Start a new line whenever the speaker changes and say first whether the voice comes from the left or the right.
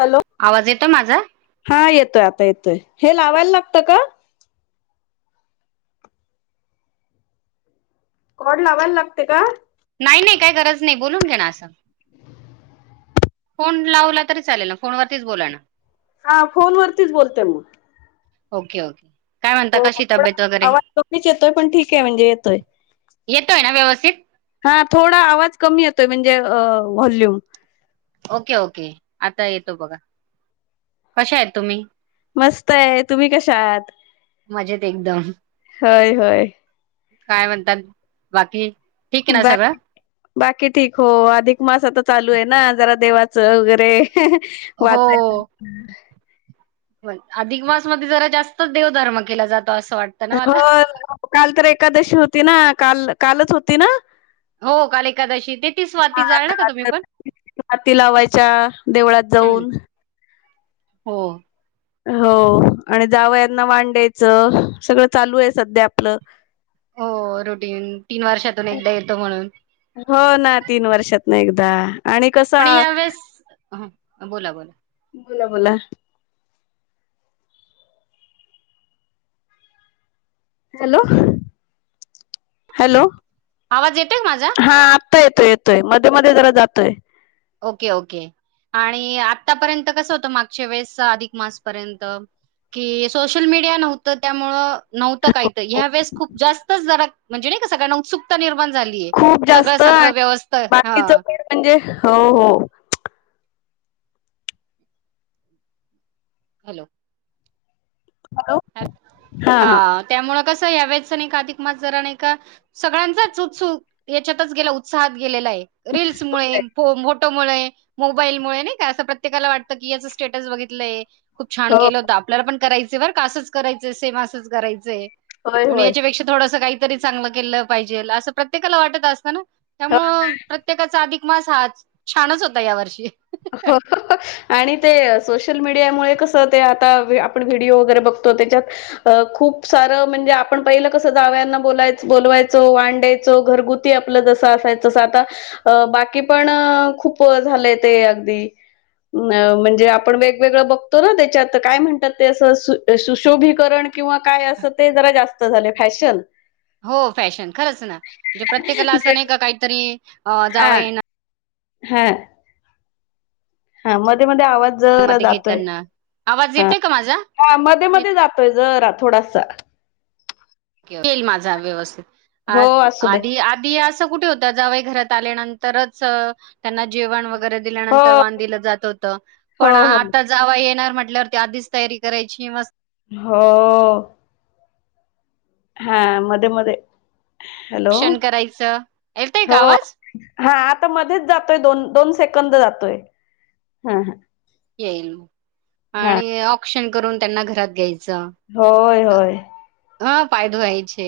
left: Hello
right: आवाज येतो माझा?
left: येतोय हा आता येतोय. हे लावायला लागतं का? कॉड लावायला लागते का?
right: नाही नाही काही गरज नाही बोलून घे ना असं फोन लावला तरी चालेल ना फोनवररतीच बोला ना
left: हा फोन वरतीच बोलते मग
right: ओके ओके काय म्हणता
left: हो
right: कशी
left: थोड
right: तब्येत वगैरे?
left: आवाज ोडीच येतोय पण ठीक आहे म्हणजे येतोय
right: येतोय ना व्यवस्थित
left: हा थोडा आवाज कमी येतोय म्हणजे वॉल्यूम
right: ओके ओके आता येतो बघा कशा आहेत तुम्ही
left: मस्त आहे तुम्ही कश आहात
right: मजेत एकदम.
left: होय होय
right: काय म्हणतात बाकी ठीक आहे ना
left: बा
right: सगळं?
left: बाकी ठीक हो अधिक मास आता चालू आहे ना जरा देवा वगैरे वाचायला
right: ण अधिक मास मध्ये जरा जास्तच देवधर्म केला जातो असं वाटतं ना
left: हो
right: मला.
left: काल तर एकादशी होती ना काल कालच होती ना
right: हो काल एकादशी ते ती स्वाती
left: हा
right: जाल ना का
left: काल
right: तुम्ही
left: तर
right: पण
left: माती लावायच्या देवळात
right: हम्म.
left: जाऊन
right: हो
left: हो आणि जावयाना वांड्यायचं सगळं चालू आहे सध्या आपलं
right: हो रुटीन तीन वर्षातून एकदा येतो म्हणून
left: हो ना तीन वर्षात ना एकदा आणि कसा
right: पण या वेळेस बोला बोला
left: बोला बोला हॅलो हॅलो
right: आवाज येतोय का माझा?
left: हा आता येतोय येतोय मध्ये मध्ये जरा जातोय
right: ओके ओके आणि आतापर्यंत कसं होतं मागच्या वेळेस अधिक मासपर्यंत कि सोशल मीडिया नव्हतं त्यामुळं नव्हतं काहीत ह्या वेळेस खूप जास्तच जर म्हणजे नाही का सगळ्यांना उत्सुक निर्बंध
left: खूप जास्त आणि
right: हा
left: बाकीच पे म्हणजे हो हो
right: हॅलो अ हा त्यामु कस या वचं नाही काधिक मास जरा नाही का सगळ्यांचाच उत्सुक याच्यातच गेला उत्साहात रीलल् मु फोटोमुळे मोबाईल मु नाही का अस प्रत्येकाला वाटतं की याच स्टेटस बघितलंय खूप छान
left: हो
right: केलं होतं... आपल्याला पण करायचय बर का.... असंच करायचय. सेम असंच करायचंय.
left: होय
right: आणि
left: होय
right: याच्यापेक्षा थोडस काहीतरी चांगलं केलं पाहिजे. असं प्रत्येकाला वाटत असतं ना. त्यामुळ प्रत्येकाचा अधिक मास हा छानच होता या वर्षी.
left: आणि ते सोशल मीडियामुळे कसं ते आता आपण व्हिडीओ वगैरे बघत- त्याच्यात खूप सार म्हणजे आपण पहिलं कस जाव्यांना बोला-बोलवायचं. घरगुती आपलं जस असायाचं.. तस आता बाकी पण खूप झालं. ते अगदी. अ म्हणजे आपण वेगवेगळं बघतो ना... त्याच्यात काय म्हणतात ते असशोभीकरण. किंवा काय अस ते जरा जास्त झालयं फॅशन.
right: हो फॅशन खरंच ना... म्हणजे प्रत्येकाला
left: ते
right: असं नाही का काहीतरी जावं ये ना.
left: हा. हा मध्ये मध्ये आवाज.
right: [unintelligible] मध्ये घेताना. आवाज
left: हा..
right: येतोय का माझा
left: हा.. मध्ये मध्ये जातोय जरा.. आ थोडासा.
right: तेल माझा व्यवस्थित.
left: हो असू दे
right: अ-आधी आधी असं कुठे होतं. जावई घरात आल्यानंतरच- त्यांना जेवण वगैरे
left: हो
right: दिल्यानंतर वान दिलं जात होतं.
left: हो
right: पण
left: हो
right: आता जावा येणार म्हटल्या- म्हटल्यावरती आधीच तयारी करायची मस्त.
left: हो... हॊ... हा मध्ये मध्ये... हॅलो
right: ऑक्शन करायचं येतय का
left: हो...
right: आवाज
left: हा आता मध्येच जातोय. दोन दोन सेकंद जातोय. हा.. हा..
right: येईल
left: हा
right: आणि औक्षण करून त्यांना घरात घ्यायचं.
left: होय.. होय..
right: हा पाय धुवायचे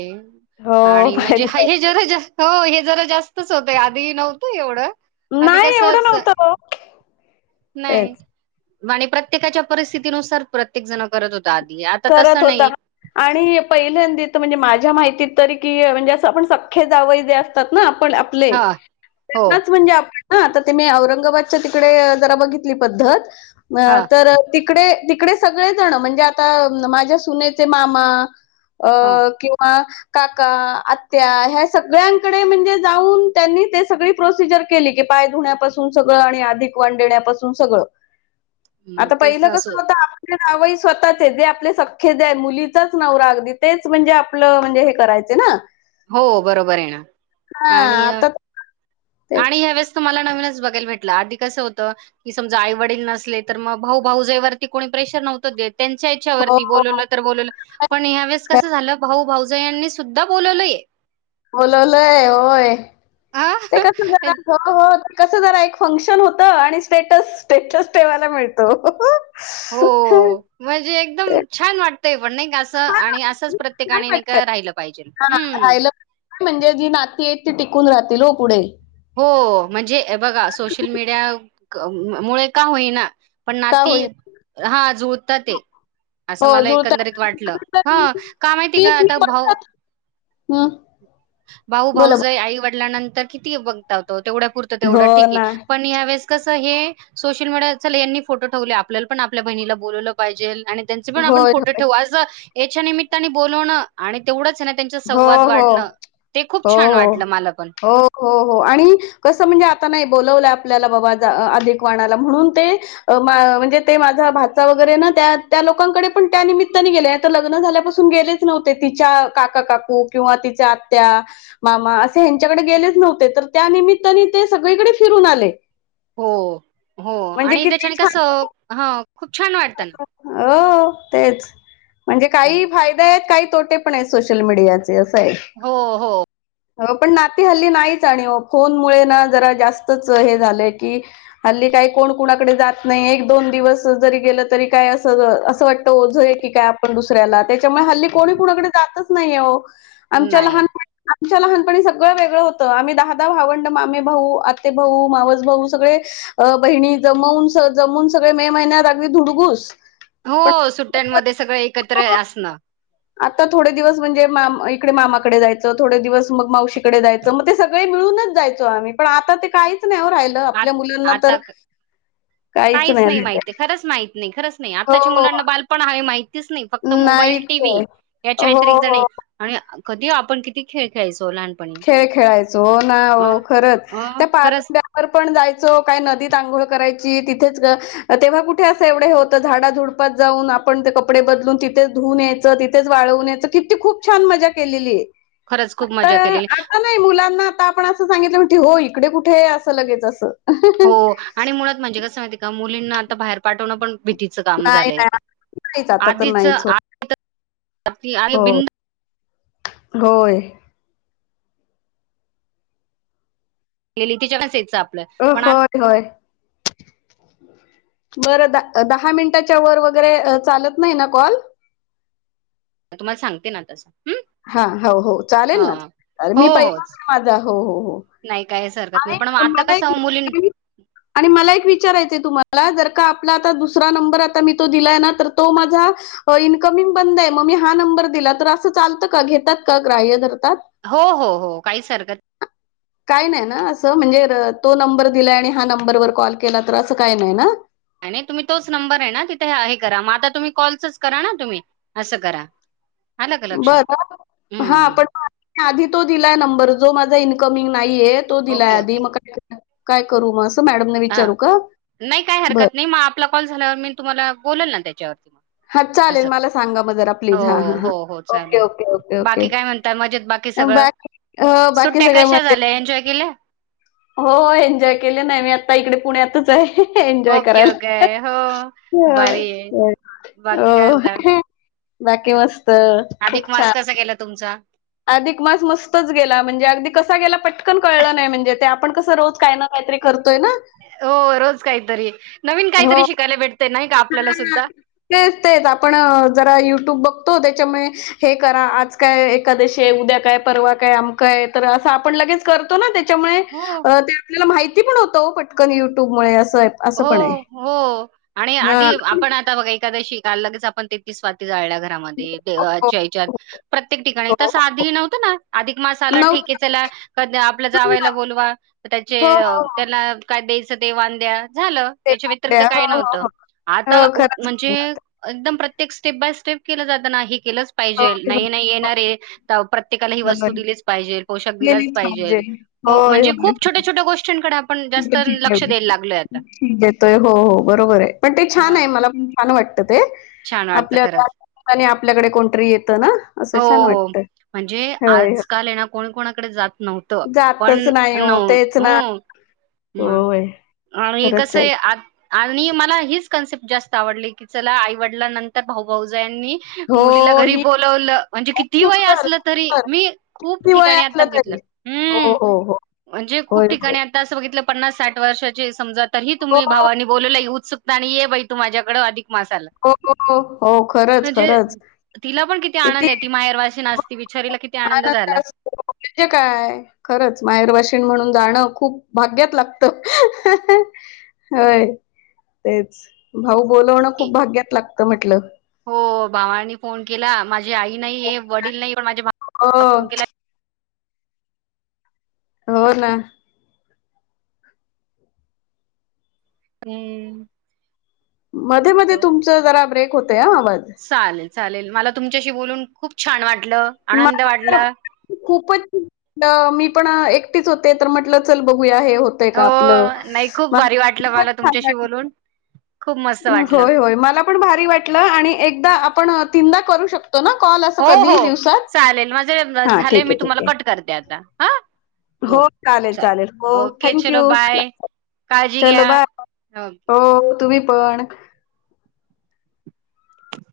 left: हो
right: आणि
left: पाय
right: म्हणजे हा
left: दुखायला
right: हे जरा जास्तचं- हो हे जरा जास्तच होतंय... आधी नव्हतं एवढं.. आधी
left: नाही एवढं
right: कसच.
left: नव्हतं ओ
right: नाही
left: तेच
right: आणि प्रत्येकाच्या परिस्थितीनुसार प्रत्येक जण. करत होता आधी आता
left: करत
right: तसं
left: होता
right: नाही.
left: आणि पहिल्यांदी तर म्हणजे माझ्या माहितीत- तरी कि म्हणजे अस आपण सख्खे जावय जे असतात ना आपण आपले
right: हा हो
left: त्यांनाच म्हणजे आपण- हा आता त मी औरंगाबादच्या तिकडे जरा बघितली पद्धत
right: हा
left: तर तिकडे त- तिकडे सगळे जण म्हणजे आता माझ्या सुनेचे मामा अ
right: हो
left: किंवा - काका आत्या ह्या सगळ्यांकडे म्हणजे जाऊन त्यांनी ते सगळी प्रोसिजर केली की. पाय धुण्यापासून सगळं आणि अधिक वाण देण्यापासून सगळं.
right: [inaudible] मग
left: आता
right: तेच
left: पहिलं कस
right: नसो
left: होत आप- जावई स्वतःचे जे आपले सखे जे आहेत मुलीचाच नवरा अगदी तेच म्हणजे आपलं म्हणजे हे करायच ना.
right: हो बरोबर आहे ना
left: हां
right: आणि
left: आता
right: आणि
left: तेच.
right: ह्या वळेस तर मला. नवीन चं बघायला भेटलं.. आधी कस होतं आईवडील नसले. तर मग भाऊ भाऊजईवरती कोणी प्रेशर नव्हतं देत. त्यांच्या
left: हो,
right: इच्छावरती
left: हो.
right: बालवलं तर बोलवलं.
left: हो.
right: पण ह्या वेळी कस झालं भाऊ भावजई- जय यांनी सुद्धा.. बोलवलंय आहे.
left: बोलवलयं होय.
right: हा
left: ते कस जरा हो.. हो.. कसं जरा एक फंक्शन होतं आणि स्टेटस स्टेटस ठेवायला मिळतो.
right: हो म्हणजे एकदम
left: ते
right: छान वाटलं. पण नाही असं
left: छान
right: आणि असंच
left: वाटतं छान
right: प्रत्येकाने नाही का
left: वाटतं.
right: राहिलं पाहिजे.
left: हां
right: हम्म...
left: राहिलं म्हणजे जी नाती आहेत ती टिकून राहतील हो पुढे
right: हो म्हणजे बघा, सोशल मीडिया मुळे का होईना. पण
left: का
right: नाती
left: होईल
right: हा जुळतात हे.. असं
left: हो
right: मला
left: जुळतात
right: एकंदरीत वाटलं. हा.. का माहिती का आता भाऊ.
left: व.
right: भाऊ भाऊजई आई वडलान नंतर किती बंघतात हो. तेवढ्यापुरतं
left: हो
right: तेवढं ठीक हाय
left: ना
right: पण ह्यावेेळेस कस हे हाय सोशल मीडियावरचा ह्यांनी फोटो ठेवले आपल्याला पण आपल्या बहिणीला बोलवलं पाहिजेल आणि त्यांचे पण आपण
left: होय
right: फोटो
left: होय
right: ठेवू असं याच्या निमित्ताने बोलवणं आणि तेवढंच च ना त्यांच्यात
left: हो
right: संवाद
left: हो
right: वाढणं. ते खूप
left: हो
right: छान
left: हो
right: वाटलं मला पण.
left: हो हो हो आणि कसं म्हणजे आता नाई ब बोलवलंय आपल्याला बाबा जा अ अधिक व्हणाला म्हणून ते अ मा अं म्हणजे माझा भाच्चा वर्गे ना ते त्या त्या लोकांकडे पण त्या निमित्ताने गेल्यात तर लग्न झाल्यापासून गेलेच नव्हते तिच्या काका काकू किंवा तिच्या आत्या मामा असे ह्यांच्याकडे गेलेच नव्हते तर त्या निमित्ताने ते सगळीकडे फिरून आले.
right: हो हो
left: म्हणजे
right: आणि
left: किती
right: त्याच्याने
left: छान
right: कसं हा खूप छान वाटतं.
left: हो तेच म्हणजे काही
right: हं.
left: फायदे हाईत काई तोटे पण हैत सोशल मीडियाच चे असं
right: हो, हो.
left: हाय. पण नाती हाल्ली नाहीच आणि ओ फोन मुळे ना जरा जास्तच हे झालंय की हाल्ली काय काय कोण कुणाकडे जात नाही एक दोन दिवस जरी गेलं तरी काय असच असं वाटत ओझं हाय की काय. आपण दुसऱ्याला त्याच्यामुळे हाल्ली कोणी कुणाकडे जातच नाहीयाय ओ.
right: नाई.
left: आमच्या लहानपणी सगळं वेगळं होतं आम्ही दहा दहा भावंड मामेभाऊ, आतेभाऊ, मावसभाऊ सगळे अ बहिणी जमवून स -जमून सगळे मे महिन्यात आगदी धुडगूस पण
right: हो सुट्टयांमध्ये सगळं एकत्र आसणं.
left: आता थोडे दिवस म्हणजे माम -इकडे मामाकडे जायचं थोडे दिवस मग मावशीकडे जायचं मग ते सगळे मिळूनच जायचो आ आम्ही पण आता ते काहीच नाही ओ राहिलं
right: आत
left: आपल्या मुलिंना तर
right: आता क काहीच नाही, महिती खरंच माहित नाई, खरंच नाई आताच्या
left: हो
right: मुलांना बालपण आहे माहित तीच नाई फक्त मोबाईल,
left: नाहीच
right: टीव्ही
left: आहे.
right: याच्या
left: हो
right: व्यतरीक्त नाई
left: हो
right: आणि कधी आपण किती खेळ खेळायचो लहान
left: खेळ खेळायचो हो ना हो खरंच
right: अ,
left: त्या
right: खरंच,
left: -पारंब्यावर पण जायचो काय नदीत नदीत आंघोळ करायची तिथेच ग- तेव्हा कुठे असं एवढं हे होत झाडाझुडपात जाऊन आपण ते कपडे ब बदलून तिथेच धुवून यायच तिथेच वाळवून यायचं किती खूप छान मजा केलेली.
right: खरंच खूप मजा
left: तर
right: केलेली.
left: आता नाई मुलांना आता आपण असं सांगितलं म्हणतील होय इकडे कुठे? असं लगेच असं.
right: हो आणि मुळात म्हणजे कसं माहिती हाय का मुलींना आता बाहेर पाठवणं पण भीतीच काम
left: नाही
right: झालंय
left: नाही नाहीच
right: [inaudible]
left: आता तर
right: आधीच
left: नाहीच हो
right: आ आधी आहे
left: हो
right: बिन
left: होय.
right: लेली [unintelligible]
left: अ
right: पण
left: होय
right: आता
left: -होय.
right: [inaudible]
left: बर दा- दहा मिंनटाच्या वर वगरे अ चालत नाही ना कॉल?
right: मी तुम्हाला सांगते ना तसं. हम्म
left: हा हो- हो
right: ह
left: चालेल ना तर मी
right: हो
left: पहिलाच-
right: होच
left: माझा हो- हो हो.
right: नाही काहीच हरकत
left: आणि
right: नाही पण मग आता कसं मुलीं
left: [unintelligible] आणि मला एक विचारायचं तुम्हाला जर का आपला आता दुसरा नंबर आता मी तो दिलाय ना तर तो माझा इनकमिंग बंद हाय म मी हा नं नंबर दिला तर आसं चालतं? का घेतात का ग्राह्य धरत
right: हो- हो -हो काहीच हरकत
left: काय नाई ना असं म्हणजे र -तो नंबर दिलाय आणि हा नंबरवर कॉल केला तर असं काय नाही ना?
right: नाय- नाय तुम्ही तोच नंबर हाय ना तिथे हा हे करा म आता तुम्ही कॉलचच करा ना तुम्ही आसं करा. [inaudible]
left: बर हा-
right: हम्म
left: पण आधी -तो दिलाय नंबर जो माझा इनकमिंग नाईयेय तो दिलाय
right: ओके
left: आधी
right: ओके
left: [unintelligible] मग का काय करू म अस मॅडमना
right: हा
left: विचारू का?
right: नाही काय
left: बर
right: हरकत नाही मग आपला कॉल झाल्यावर मी तुम्हाला बोलेल ना त्याच्यावर.
left: हां
right: अस
left: चालेल मला सांगा मग जरा
right: हो
left: प्लीज हां, हां, हां.
right: -हो -हो
left: ओके,
right: चालेल
left: ओके, ओके, ओके.
right: बाकी काय म्हणतात मजेत? बाकी सगळं
left: बाकी हो बाकी
right: सुट्या
left: सगळं
right: कशा
left: मजेत.
right: झाल्या एन्जॉय केल्या?
left: हो -हो एन्जॉय केल्या नाही मी आता इकडे पुण्यातच हाय. एन्जॉय
right: ओके ओके
left: करायला
right: हो भारी आहे
left: [inaudible]
right: बाकी काय म्हणता
left: हो बाकी मस्त
right: अधिक
left: खूप
right: मास
left: छान.
right: कसा गेला तुमचा
left: अधिक मास मस्तच गेला म्हणजे अगदी कसा गेला पटकन कळलं नाही म्हणजे ते आपण कसं रोज काय ना काहीतरी करतो तोयना
right: हो रोज काहीतरी नवीन
left: हो.
right: काहीतरी शिकायला भेटते नाही का आपल्याला सुद्धा.
left: पण जरा युट्यूब बघतो त्याच्यामुळे हे करा आज काय एकादशी उद्या काय, परवा काय अमकय तर असं आपण लगेच करतो ना. त्याच्यामुळे
right: हो
left: ते आपल्याला माहिती पण होत पटकन युट्यूबमुळे अस
right: हो -हो-हो-हो आणि
left: हा.
right: आधी आपण आता बघा एकादशी का लगेच आपण तेतीस वाती जाळल्या. घरामध्ये
left: हो हो
right: [unintelligible] प्रत्येक ठिकाणी
left: हो
right: तस
left: हो
right: आधी न्हवत ना अधिक मास आला ठीक आहे
left: नव्हत्या
right: चला आपलं
left: पण ना
right: जावायला बोलवा त्याचे
left: हो हो हो.
right: त्यांना काय द्यायचं ते वान द्या झालं
left: ते
right: याच्या व्यतिरिक्त
left: आपल्या
right: काय
left: हो हो
right: नव्हतं
left: हो
right: आता
left: हो खरंच
right: म्हणजे एकदम प्रत्य एक स्टेप बाय स्टेप केलं जात ना केलंच पाहिजेल नाही नाही येणारे तर प्रत्येकाला ही
left: बरोबर.
right: वस्तू दिलीच पाहिजे पोषक दिलाच पाहिजे
left: होय
right: म्हणजे
left: होय
right: खूप छोट्या छोट्या गोष्टींकडे पण जास्त
left: कुठे
right: लक्ष द्यायला
left: चिटकवली.
right: लागलोय आता
left: देतोय हो हो बरोबर आहे पण ते छान आहे
right: हा
left: मला पण छान वाटतं
right: छान वाटतं
left: आपल्या
right: खरंच
left: आपल्याकडे कोणतरी ना असं छान
right: हो
left: वाटतं
right: म्हणजे
left: होय होय
right: आजकाल ये ना कोणी कोणाकडे जात नव्हत
left: जातच
right: पण
left: नाही हो
right: नऊ
left: तेच ना
right: हो ह
left: होय
right: आणि
left: खरंच आहे
right: कसय आ आणि मला हिच कन्सेप्ट जास्त आवडले की चला आईवडला नंतर भाऊ भाऊज मुलीला
left: हो
right: घरी
left: ही
right: बोलवलं म्हणजे
left: खूप
right: किती वय
left: सुंदर
right: असलं तरी
left: सुंदर
right: मी खूप
left: किती वय
right: ठिकाणी आता
left: असलं
right: बगितलं
left: तरी हो
right: हम्
left: हो हो
right: म्हणजे खूप
left: होय होय
right: ठिकाणी आता असं बग पन्नास साठ वर्षाची समजा तरीही
left: हो
right: तुम्ही भावानी बोलवलंय उत्सुकता आणि ये बाई तू माझ्याकडे अधिक
left: हो हो हो खरंच
right: म्हणजे
left: खरंच
right: तिला पण किती आनंद य [inaudible]
left: आनंद
right: झाला.
left: असतो म्हणजे काय खरंच माहेर वाशीन म्हणून जाणं खूप भाग्यात लागत होय तेच भाऊ बोलवणं खूप भाग्यात लागतं म्हटलं
right: हो भावांनी फोन केला माझी आई नाही हे वडील नाही पण माझ्या
left: हो
right: भा फोन केला
left: हो ना
right: हम्म
left: मध्ये मध्ये
right: हॅलो.
left: तुमच जरा ब्रेक होतय आवाज
right: चालेल चालेल मला तुमच्याशी बोलून खूप छान वाट
left: खूपच मी पण एक ऐकटीच होते तर म्हटलं चल बघूया होतय का
right: हो
left: आपलं
right: नाही खूप भारी वाटलं
left: खूपच
right: मला
left: छान
right: तुमच्याशी
left: वाटलं
right: बोलून
left: [unintelligible]
right: खूप मस्त वाटलं
left: होय होय मला पण भारी वाटलं आणि एकदा आपण तीनदा करू शक कॉल अस
right: हो
left: कधीही
right: हो.
left: दिवसात
right: चालेल माझे
left: हा
right: झाले
left: ठीक
right: मी
left: आहे ठीक
right: तुम्हाला
left: आहे
right: कट करते आता हा
left: हो चालेल चालेल हो
right: ओके चलो
left: थँक्यू
right: बाय काळजी
left: चलो
right: घ्या.
left: बाय हो तुम्ही पण